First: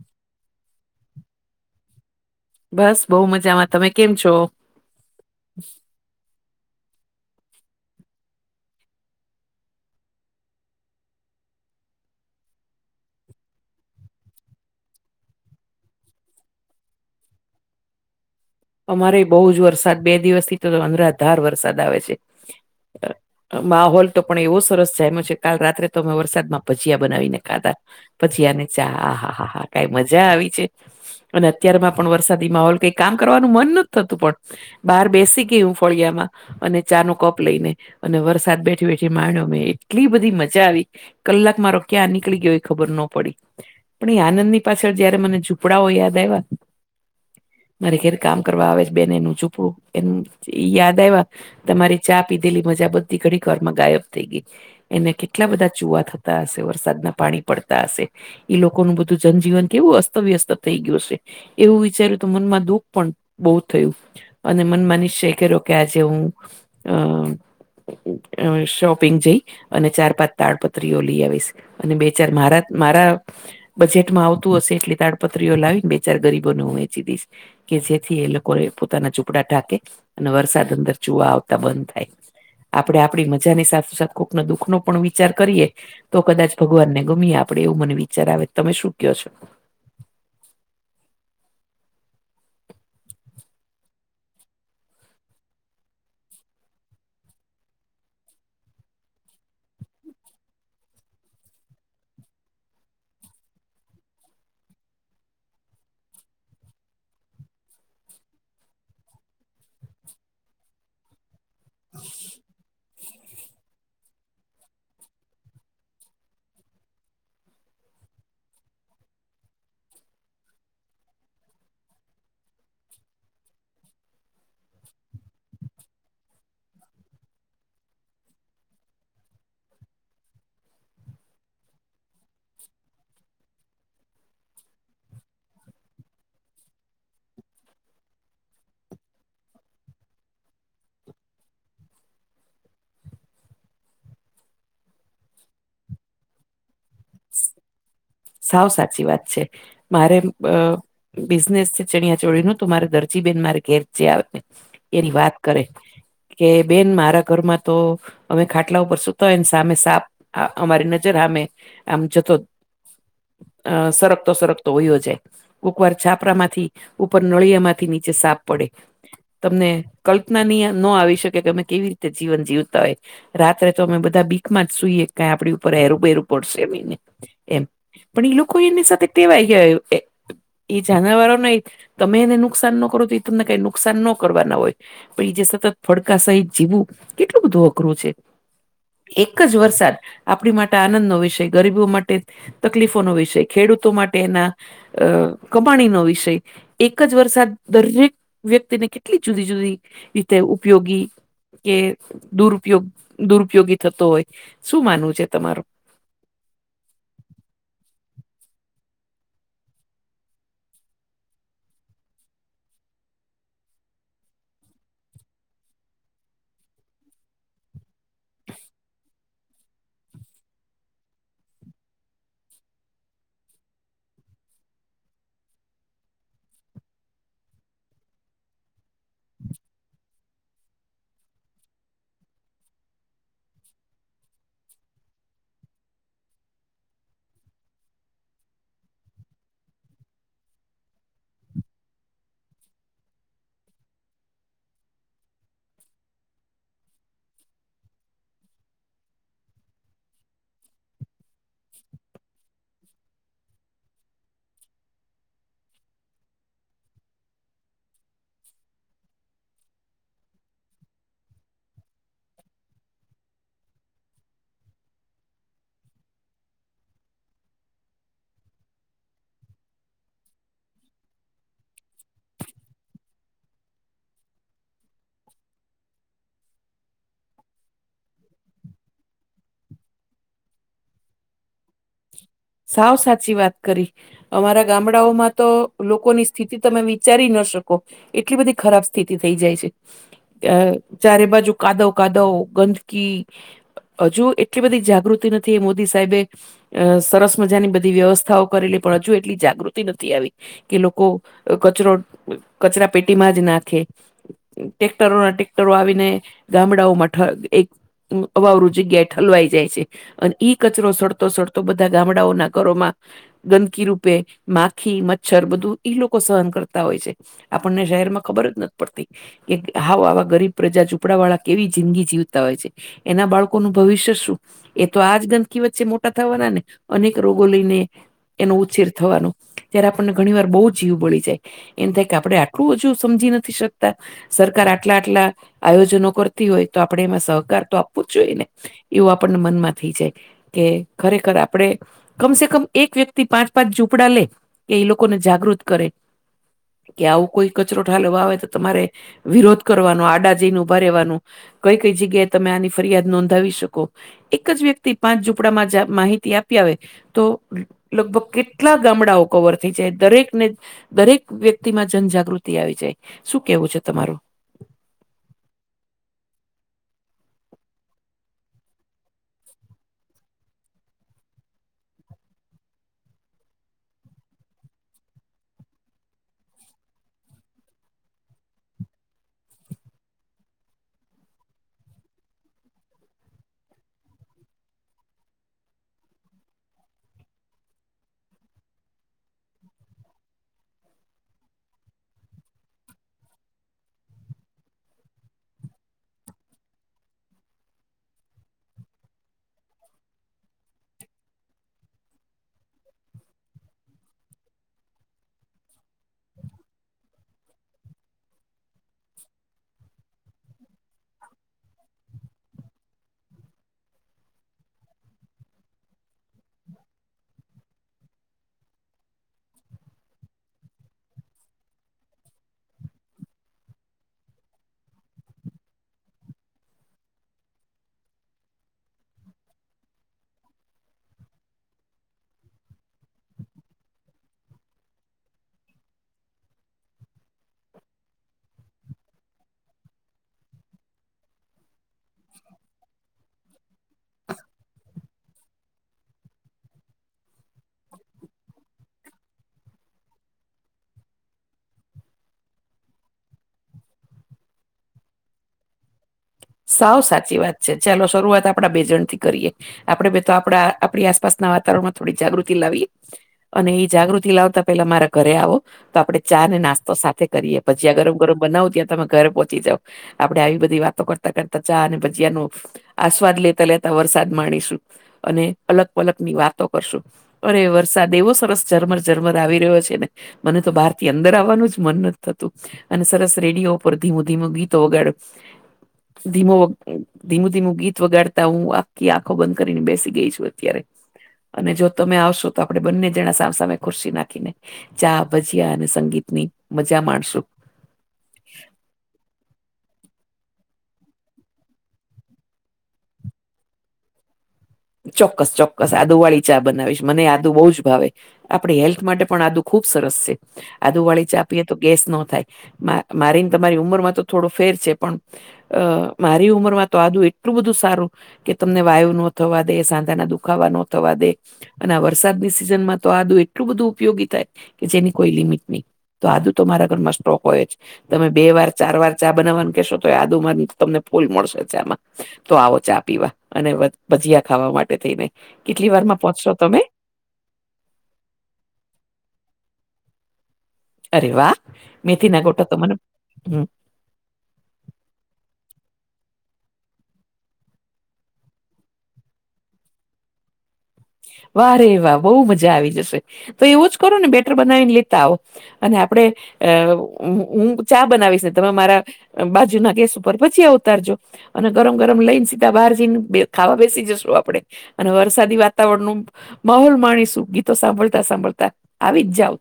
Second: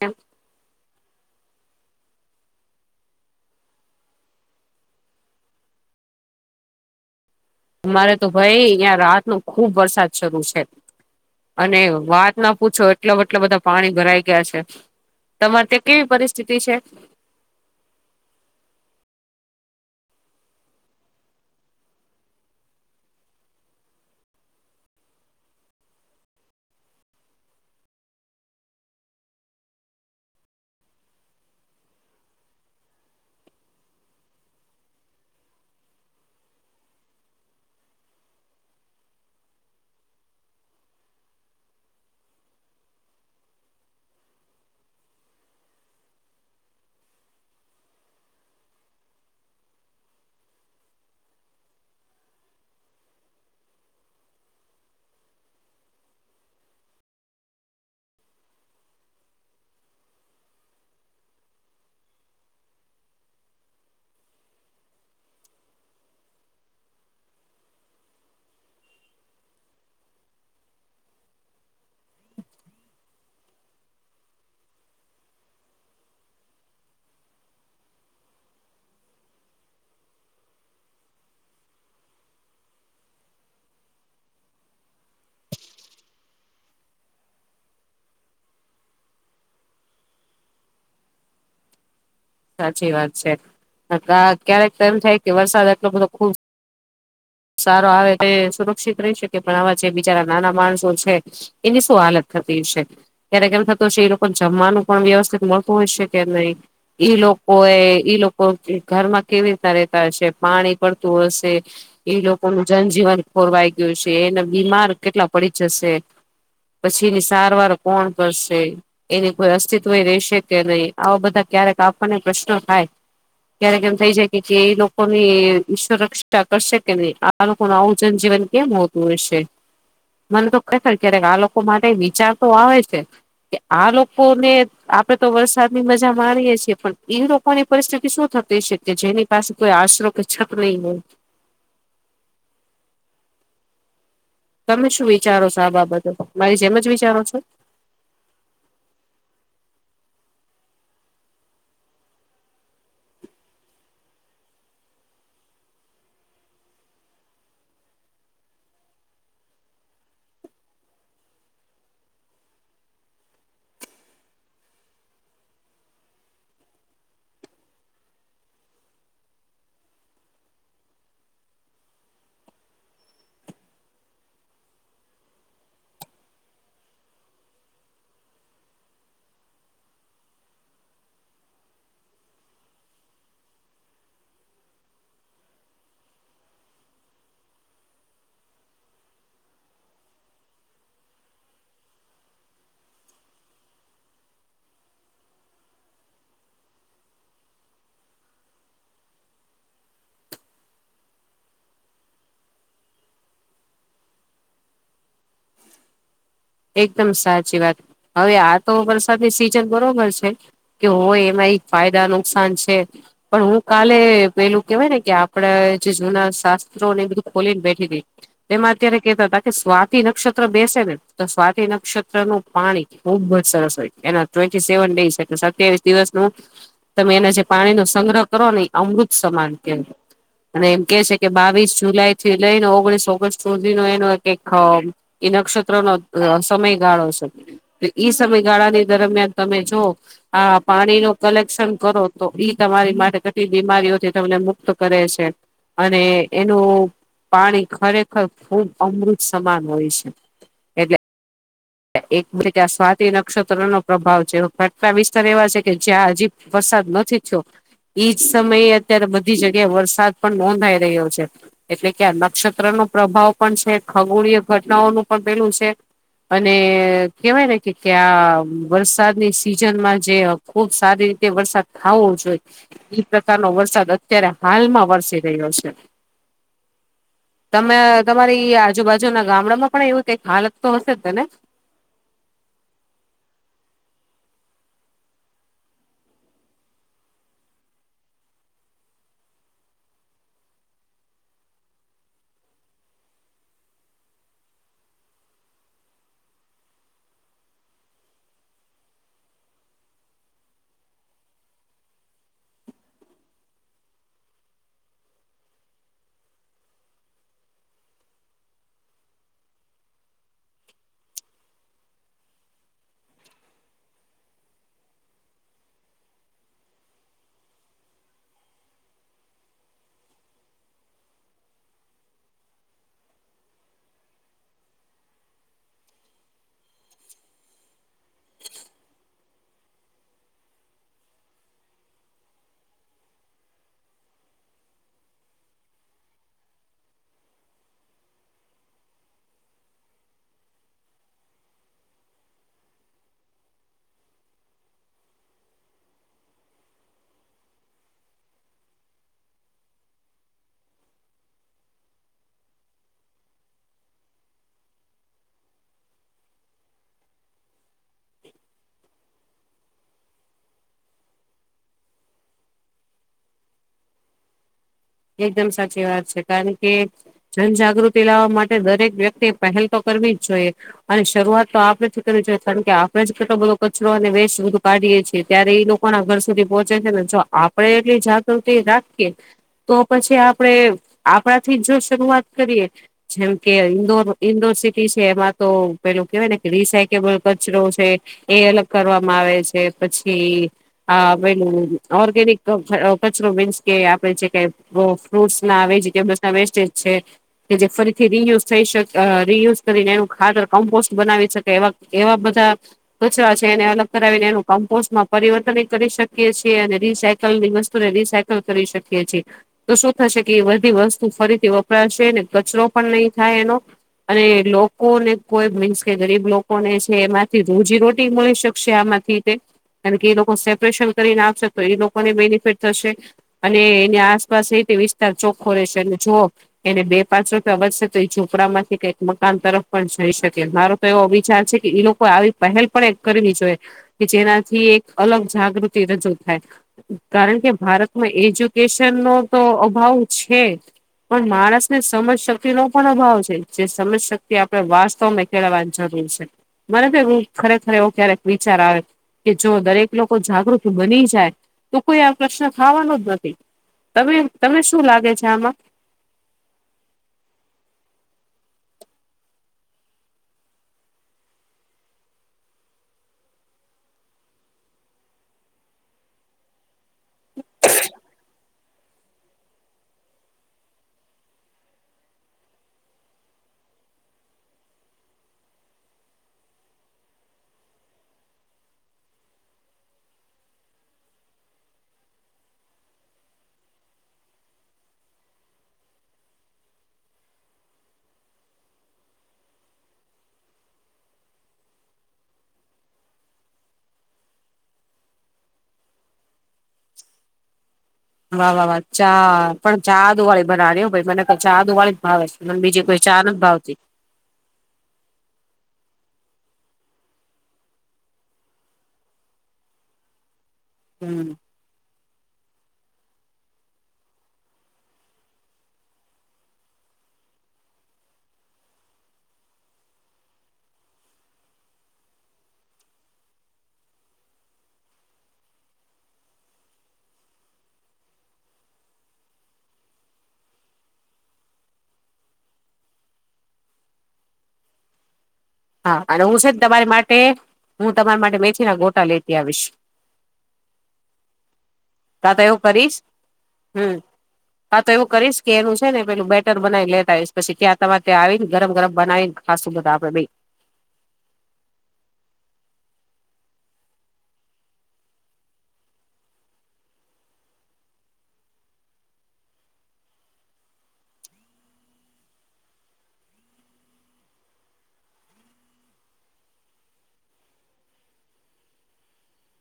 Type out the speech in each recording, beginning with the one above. એમ બસ બહુ મજામાં તમે કેમ છો? અમારે તો ભાઈ અહીંયા રાતનો ખુબ વરસાદ શરૂ છે. અને વાત ના પૂછો એટલા બટલા બધા પાણી ભરાઈ ગયા છે. તમારે ત્યાં કેવી પરિસ્થિતિ છે? અમારે બહુ જ વરસાદ બે દિવસથી તો અનરાધાર વરસાદ આવે છે. [inaudible] માહોલ તો પણ એવો સરસ જાયમો છે કાલ રાત્રે તો અમે વરસાદમાં ભજીયા બનાવીને ખાધા ભજીયા ને ચા હા હા હા હા કાઈ મજા આવી છે. અને અત્યારમાં પણ વરસાદી માહોલ કઈ કામ કરવાનું મન નથી થતું પણ બહાર બેસી કે હું ફળિયા માં અને ચા નો કપ લઈને અને વરસાદ બેઠી બેઠી માંડ્યો મેં એટલી બધી મજા આવી કલાક મારો ક્યાં નીકળી ગયો એ ખબર નો પડી. પણ એ આનંદની પાછળ જયારે મને ઝુંપડાઓ યાદ આયવા મારે ઘેર કામ કરવા આવે છે બેન એનું ઞુપડું એનું યાદ આયવા ત મારી ચા પીધેલી મજા બધી ઘડીક વારમાં ગાયબ થઈ ગઈ એને કેટલા બધા ચુવા થતા હશે વરસાદના પાણી પડતા હશે ઈ લોકોનું બધું જનજીવન કેવું અસ્તવ્યસ્ત થઈ ગયું હશે એવું વિચાર્યું તો મનમાં દુઃખ પણ બહુ થયું અને મનમા નિશ્ચય કયરો કે આજે હું અં અ શોપિંગ જઈ અને ચાર પાંચ તાડપત્રીઓ લઈ આવીશ અને બે ચાર મારા મારા બજેટમાં આવતું હશે એટલી તાડપત્રીઓ લાવી ને બે ચાર ગરીબોને હું વેંચી દઈશ કે જેથી એ લોકો એ પોતાના ઝુંપડા ઢાકે અને વરસાદ અંદર ચુવા આવતા બંધ થાય આપડે આપડી મજાની સાથસાથ કોકનો દુઃખનો પણ વિચાર કરીએ તો કદાચ ભગવાન ને ગમીએ આપડે એવું મને વિચાર આવે તમે શું કયો છો? સાચી વાત છે ક્યારેક એમ થાય કે વરસાદ એટલો બધો ખુબ સારો આવે તો સુરક્ષિત રહી શકે પણ આવા જે બિચારા નાના માણસો છે એની શું હાલત થતી હસે. ક્યારે કેમ થતું હશે એ લોકો જમવાનું પણ વ્યવસ્થિત મળતું હોય છે કે નહી ઈ લોકોએ ઈ લોકો ઘરમાં કેવી રીતના રેતા હશે પાણી પડતું હશે એ લોકોનું જનજીવન ખોરવાઈ ગયું છે એને બીમાર કેટલા પડી જશે પછીની સારવાર કોણ કરશે એની કોઈ અસ્તિત્વ રેશે કે નહી આવા બધા ક્યારેક આપણને પ્રશ્ન થાય ક્યારેક એમ થઇ શકે કે એ લોકો ની સુરક્ષા કરશે કે નહી આ લોકોનુ આવું જનજીવન કેમ હોતું હશે? મને તો [unintelligible] ક્યારેક આ લોકો માટે વિચાર તો આવે છે. કે આ લોકો ને આપડે તો વરસાદની મજા માણીએે કે પણ એ લોકોની પરિસ્થિતિ શું થતી હશે કે જેની પાસે કોઈ આશરો કે છત નહીં હોય તમે શું વિચારો છો આ બાબતે મારી જેમ જ વિચારો છો સાવ સાચી વાત છે મારે બિઝનેસ છે ચણિયા ચોળીનું તો મારે દરજીબેન મારે ઘેર છે આવે એની વાત કરે કે બેન મારા ઘરમાં તો અમે ખાટલા ઉપર સુતા હોય ને સામે સાપ આ અમારી નજર અમે આમ જતો? અ સરક તો સરકતો હોયયો જાય- એકવાર છાપરા માંથી ઉપર નળિયા માંથી નીચે સાફ પડે- તમને કલ્પનાની ન આવી શકે કે અમે કેવી રીતે જીવન જીવતા હોય- રાત્રે તો અમે બધા બીકમાં જ સુઈએ કઈ આપડી ઉપર એરું બેેરું પડશે- એ પણ એ લોકો એની સાથે ટેવાય ગયા- એ જાનવરો ને તમે એને નુકસાન ન કરો તો એ તમને કઈ નુકસાન ન કરવાના હોય- આપ જે સતત ફડકા સહિત જીવું કેટલું બધું અઘરું છે. એક જ વરસાદ આપણી માટે આનંદ નો વિષય- ગરીબો માટે તકલીફોનોો વિષય ખેડૂતો માટે એના- અ કબાણી નો વિષય- એક જ વર્ષ દરેક વ્યક્તિને કેટલી જુદી જુદી રીતે ઉપયોગી- કે દુરુપયોગ દુરુપયોગી થતો હોય શું માનવું છે તમારે - એકદમ સાચી વાત હવે આ તો વરસાદની સિઝન બરોબર છે. કે હોય એમાં એક ફાયદા નુકસાન છે. પણ હું કાલે પેલું કેવાય ને કે આપડે જે જૂના શાસ્ત્રો ને એ બધું ખોલીને બેઠી રઈ- એમાં અત્યારે કેતા હતા કે સ્વાતિ નક્ષત્ર બેસે ને- તો સ્વાતી નક્ષત્ર નું પાણી ખુબ જ સરસ હોય છે એના ટવે સેવન ડસ એટલે સત્યાવીસ દિવસનું- તમે એના જે પાણી નો સંગ્રહ કરો ને એ અમૃત સમાન ક- અને એમ કે છે કે બાવીસ જુલાઈ થી લઈને ઓગણીસ ઓગસ્ટ સુધીનો એનો એક- એ નક્ષત્ર નો સમય ગાળો છે- તો ઈ સમયગાળાની દરમિયાન તમે જો- હા પાણી ન કલેક્શન કરો તો ઈ તમારી માટે ઘટલી બીમારીઓથી તમને મુક્ત કરે છે. અને એનું પાણી ખરેખર ખૂબ અમૃત સમાન હોય છે. એટલે એક કે આ સ્વાતી નક્ષત્ર નો પ્રભાવ છે ફટકા વિસ્તાર એવા છે કે જ્યાં હજી- વરસાદ નથી છો. એઈજ સમયે અત્યારે બધી જગ્યાએ વરસાદ પણ નોંધાઈ રહ્યો છે. એટલે કે આ નક્ષત્ર નો પ્રભાવ પણ છે. ખગોળીય ઘટનાઓનું પણ પેલું છે. અને કેહેવાય ને કે કે આ વરસાદની સિઝનમાં જે- ખુબ સારી રીતે વરસાદ ખાવો જોઈએ- એ પ્રકારનો વરસાદ અત્યારે હાલમાં વરસી રહ્યો છે. તમે તમારી આજુબાજુના ગામડામાં પણ એવું કઈક હાલત તો હશે જ તને- સાવ સાચી વાત કરી- અમારા ગામડાઓમાં તો લોકોની સ્થિતિ તમે વિચારી ના શકો? એટલી બધી ખરાબ સ્થિતિ થઈ જાય છે. અ ચારે બાજુ કાદવ કાદવ ગંદકી- હજુ એટલી બધી જાગૃતિ નથી એ મોદી સાહેબે- અ સરસ મજાની બધી વ્યવસ્થાઓ કરેલી પણ હજુ એટલી જાગૃતિ નથી આવી- કે લોકો કચરો કચરા પેટીમાં જ નાખે- ટેક્ટરો ના ટેક્ટરો આવીને ગામડાઓમાં એક- અવારું જગ્યા ઠલવાઈ જાય છે અને ઈ કચરો સડતો સતો- તો બધા ગામડાઓના ઘરોમાં- ગંદકી રૂપે માખી મચ્છર બધું ઈ લોકો સહન કરતા હોય છે. આપણને શહેર માં ખબર જ નથી પડતી- કે હાવ આવા ગરીબ પ્રજાઝપડા વાળા કેવી જિંદગી જીવતા હોય છે. એના બાળકોનું ભવિષ્ય શું એ તો આજ ગંદકી વચ્ચે મોટા થવાનાને અનેક રોગો લઈને એનો ઉછેર થવાનો- ત્યારે આપણને ઘણી વાર બહુ જીવ બળી જાય એમ થાય કે આપડે આટલું હજુ સમજી નથી શકતા સરકાર આટલા આટલા આયોજનો કરતી હોય તો આપડે એમાં સહકાર તો આપવો જ જોઈએ ને એવું આપણને મનમાં થઈ જાય કે ખરેખર આપડે કમસે કમ એક વ્યક્તિ પાંચ પાંચ ઝુંપડા લે કે એ લોકોને જાગૃત કરે કે આવું કોઈ કચરો ઠાલવા આવે તો તમારે વિરોધ કરવાનો આડાજૈન ઉભા રહેવાનું કઈ કઈ જગ્યાએ તમે આની ફરિયાદ નોંધાવી શકો એક જ વ્યક્તિ પાંચ ઝૂપડામાં જા માહિતી આપી આવે તો લગભગ કેટલા ગામડાઓ કવર થઈ જાય દરેક ને દરેક વ્યક્તિમાં જનજાગૃતિ આવી જાય શું કેવું છે તમારું એકદમ સાચી વાત છે કારણ કે જનજાગૃતિ લાવવા માટે દરેક વ્યક્તિએ પહેલ તો કરવી જ જોઈએ અને શરૂઆત તો આપડેથી કરવી જોઈએ કાણ કે આપડે જ કેટલો બધો કચરો અને વેેશ બધું કાઢીએે છીએ ત્યારે એ લોક પણ આઘર સુધી પોહોંચે છે ને જો આપડે એટલી જાગૃતિ રાખીએ તો પછી આપડે આપડાથીજ જો શરૂઆત કરીએ જેમ કે ઈન્દોર ઈન્દોર સિટી છે એમાં તો પેલું કેવાય ને કે રિસાયકેબલ કચરો છે એ અલગ કરવામાં આવે છે પછી આ પેલું ઓર્ગેનિક [unintelligible] કચરો મિન્સ કે આપે જે કઈ વો ફ્રૂટસ ના આવે જગ્યા બસ ના વેસ્ટેજ છે કે જે ફરીથી રિયુઝ થઈ શકે અ રિયુઝ કરીને એનું ખાતર કમ્પોસ્ટ બનાવી શકે એવા એવા બધા કચરા છે એને અલગ કરાવીને એનું કમ્પોસ્ટ માં પરિવર્તનય કરી શકીએ છીએ અને રીસાયકલની વસ્તુને રીસાક કલ કરી શકીએ છે શું થશે કે એ બધી વસ્તુ ફરીથી વપરાશે ને કચરો પણ નઈ થાય એનો અને લોકો ને કોઈ મીન્સ કે ગરીબ લોકોને છે એમાંથી રોજીરોટી મળી શકશે આમાં [unintelligible] કારણ કે એ લોકો સેપરેશન કરીને આપશે તો એ લોકોને બેનિફિટ થશે અને એને આસપાસ એ તે વિસ્તાર ચોખ્ખો રહેશે અને જોઅ એને બે પાંચ રૂપિયા વધશે તો એ ઝોપડા માંથી કઈક મકાન તરફ પણ જઈ શકે મારો તો એવો વિચાર છે કે ઈ લોકો આવી પહેલ પણ એક કરવી જોઈએ કે જેનાથી એક અલગ જાગૃતિ રજૂ થાય કારણ કે ભારતમાં એજ્યુકેશન નો તો અભાવ છે પણ માણસ ને સમજ શક્તિ નો પણ અભાવ છે જે સમજ શક્તિ આપડે વાસ્તવને કેળવાની જરૂર છે મને તો એવું ખરેખર એવો ક્યારેક વિચાર આવે કે જો દરેક લોકો જાગૃત બની જાય તો કોઈ આ પ્રશ્ન થવાનો જ નથી તમે તમને શું લાગે છે આમાં સાવ સાચી વાત છે ચાલો શરૂઆત આપડા બે જણથી કરીએ આપડે બેતો આપડા આપડી આસપાસના વાતાવરણમાં થોડી જાગૃતિ લાવીએ અને એ જાગૃતિ લાવતા પેલા મારા ઘરે આવો તો આપડે ચા ને નાસ્તો સાથે કરીએ ભજીયા ગરમ ગરમ બનાવું ત્યાં તમે ઘરે પહોંચી જાવ આપડે આવી બધી વાતો કરતા કરતા ચા અને ભજીયાનું આસ્વાદ લેતા લેતા વરસાદ માણીશું અને અલગ પલક ની વાતો કરશું અરે વરસાદ એવો સરસ ઝરમર ઝરમર આવી રહ્યો છે ને મને તો બહાર થી અંદર આવવાનું જ મન નથી થતું અને સરસ રેડિયો ઉપર ધીમું ધીમું ગીતો વગાડું ધીમો ધીમું ધીમું ગીત વગાડતા હું આખી આંખો બંધ કરીને બેસી ગઈ છું અત્યારે અને જો તમે આવશો તો આપડે બંને જણા સામેસામે ખુરશી નાખીને ચા ભજીયા અને સંગીત ની મજા માણશું વાહ વાહ વાહ ચા પણ ચા આદુવાળી બનાવાની હો ભાઈ મને તો ચા આદુવાળી ભાવે મન બીજી કોઈ ચા નથી ભાવતી ચોક્કસ ચોક્કસ આદુ વાળી ચા બનાવીશ મને આદુ બહુ જ ભાવે આપણે હેલ્થ માટે પણ આદુ ખુબ સરસ છે આદુ વાળી હમ ચા આપીએ તો ગેસ ન થાય મારીને તમારી ઉંમરમાં તો થોડો ફેર છે પણ અ મારી ઉંમર માં તો આદું એટલું બધું સારું કે તમને વાયુ નત થવા દે સાંધા ના દુખાવા ન થવા દે અને આ વરસાદની સિઝન માં તો આદું એટલું બધું ઉપયોગી થાય કે જેની કોઈ લિમિટ નહી તો આજુ તો મારા ઘરમાં સ્ટોક હોય જ તમે બે વાર ચાર વાર ચા બનાવવાનું કેહેશો તો આદુમાંર તમને ફૂલ મળશે ચામાં તો આવો ચા પીવા અને ભજીયા ખાવા માટે થઈને કેટલી હા વારમાં અને હું છે પહોંચશો ને તમે તમારી માટે હું તમારી માટે મેથી ના ગોટા લેતી આવીશ અરે વા મેથી કા ના એવું ગોટ તો મને કરીશ હ હમ હા તો એવું કરીશ કે એનું છે ને પેલું બેટર બનાવી લે આવીશ પછી ત્યાં તમારે ત્યાં આવી ને ગરમ ગરમ બનાવીને હા સુું બધા આપે ભાઈ વા રે વાહ બહુ મજા આવી જશે તો એવો જ કરો ને બેટર બનાવીને લેતા આવો અને આપણેે અ હું ચા બનાવીશ ને તમે મારા બાજુ ના ગેસ ઉપર ભજીયા ઉતારજો. અને ગરમ ગરમ લઈને સીધા બહાર જઈને ખાવા બેસી જશું આપડે અને વરસાદી વાત વાતાવરણ નું માહોલ માણીશું ગીતો સાંભળતા સાંભળતા આવી જ જાવ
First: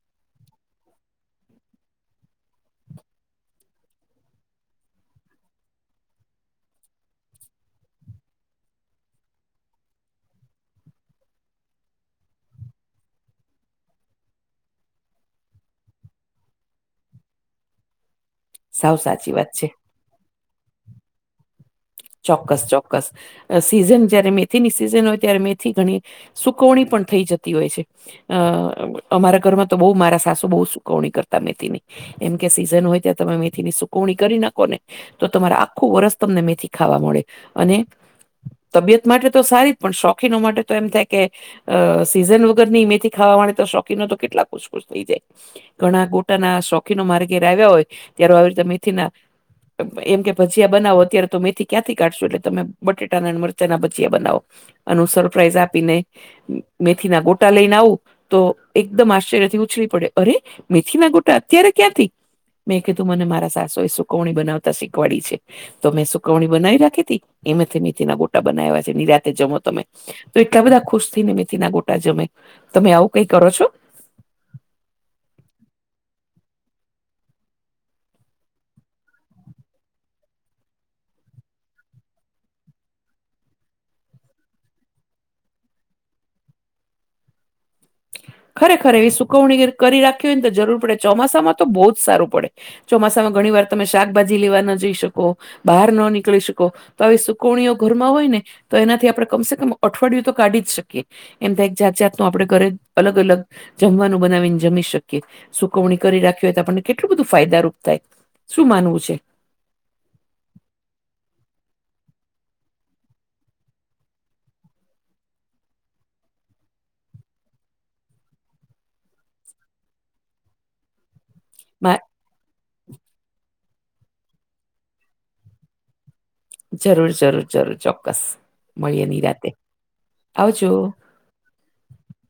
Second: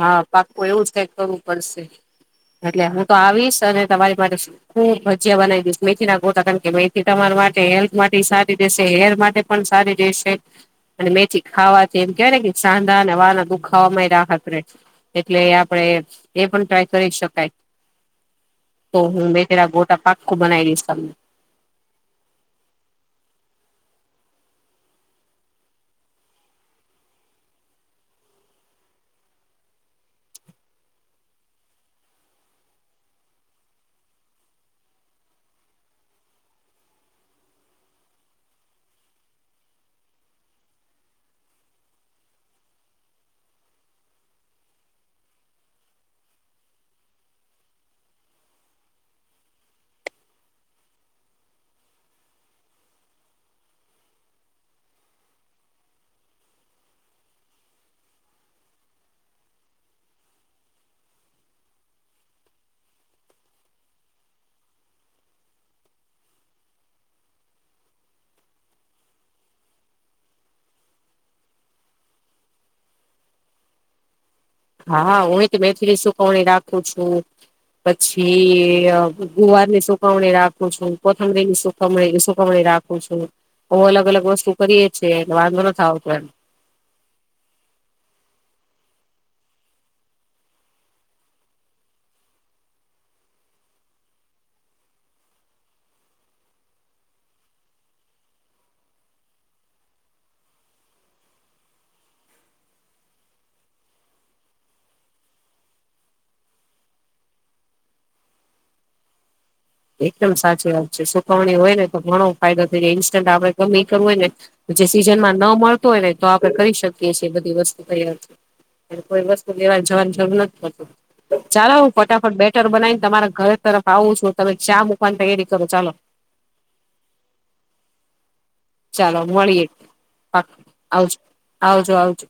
હા પાકું એવું જ કઈક કરવું પડશે એટલે હું તો આવીશ અને તમારી માટે શું હું ભજીયા બનાવી દઈશ મેથી ના ગોટ કારણ કે મેથી તમારા માટે હેલ્થ માટે સારી રહેેશે હેર માટે પણ સારી રશે અને મેથી ખાવાથી એમ કેવાય ને કે સાંધા અને વાના દુખાવા રાહતે એટલે આપડે એ પણ ટ્રાય કરી શકાય સાવ તો હું સાચી વાત છે મેથીના ગોટા પાક્કું બનાવી દઈશ તમને ચોક્કસ ચોક્કસ સીઝન જયારે મેથીની સિઝન હોય ત્યારે મેથી ઘણી સુકવણી પણ થઈ જતી હોય છે. અ અમારા ઘરમાં તો બહુ મારા સાસુ બહુ સુકવણી કરતા મેથી ની એમ કે સીઝન હોય ત્યાં તમે મેથીની સુકવણી કરી નાખો ને તો તમારે આખું વર્ષ તમને મેથી ખાવા મળે અને તબિયત માટે તો સારી જ પણ શોખીનો માટે તો એમ થાય કે અ સીઝન વગર ની મેથી ખાવા વાળાતો શોખીનો તો કેટલા ખુશ ખુશ થઈ જાય. ઘણા ગોટાના શોખીનો મારે ઘેર આવ્યા હોય ત્યારે આવી રીતે મેથીના એમ કે ભજીયા બનાવો અત્યારે તો મેથી ક્યાંથી કાઢશો એટલે તમે બટેટા ના મરચાના ભજીયા બનાવો અને સરપ્રાાઈઝ આપીને મેથી ના ગોટા લઈને આવું તો એકદમ આશ્ચર્ય થી ઉછળ પડે અરે મેથી ના ગોટા અત્યારે ક્યાંથી મેં કીધું મને મારા સાસોએ સુકવણી બનાવતા શીખવાડી છે તો મેં સુ કવણી બનાવી રાખી તી એમાંથી મેથી ના ગોટા બનાવ્યા છે નીરાતે જમો તમે તો એટલા બધા ખુશ થીને મેથી ના ગોટા જમે તમે આવું કઈ કરો છો હા હું તો મેથીલી સુકવણી રાખું છું. પછી ગુવારની સુકવણી રાખું છું કોથમડી ની સુકમણી સુકવણી રા ખૂ છુ બો અલગ અલગ વસ્તુ કરીએ છે એટલે વાંધો નથ આવતો એમ ખરેખર એવી સુકવણી કરી રાખી હોય ને તો જરૂર પડે ચોમાસામાં તો બહુ જ સારું પડે ચોમાસામાં ઘણી વાર તમે શાકભાજી લેવા ન જઈ શકો બહાર ન નીકળી શકો તો આવી સુકવણીઓ ઘરમાં હોય ને તો એનાથી આપડણે કમસે કમ અઠવાડિયું તો કાઢી જ શકીએ એમ તો એક જાત જાતનું આપણે ઘરે અલગ અલગ જમવાનું બનાવીને જમી શકીએ સુકવણી કરી રાખી હોય તો આપણને કેટલું બધું ફાયદારૂપ થાય શું માનવું છે? એકદમ સાચી વાત છે સુકવણી હોય ને તો ઘણો ફાયદો થઈ જાય ઇન્સ્ટન્ટ આપડે ગમે ઈ કરવું હોય ને જે સિઝન માં ન મળતો હોય ને તો આપડે કરી શકીએ છીએ બધી વસ્તુ તૈયાર કોઈ વસ્તુ લેવા જવાની જરૂર નથી પડતી. ચાલો હું મા- ફટાફટ બેટર બનાવીને તમારા ઘર તરફ આવું છું તમે ચા મૂકવાની તૈયારી કરો ચાલો. જરૂર જરૂર જરૂર ચોક્કસ. મળીએ ચાલો ની રાતે મળીએ પાક્કુ આવજો આવજો આવજો.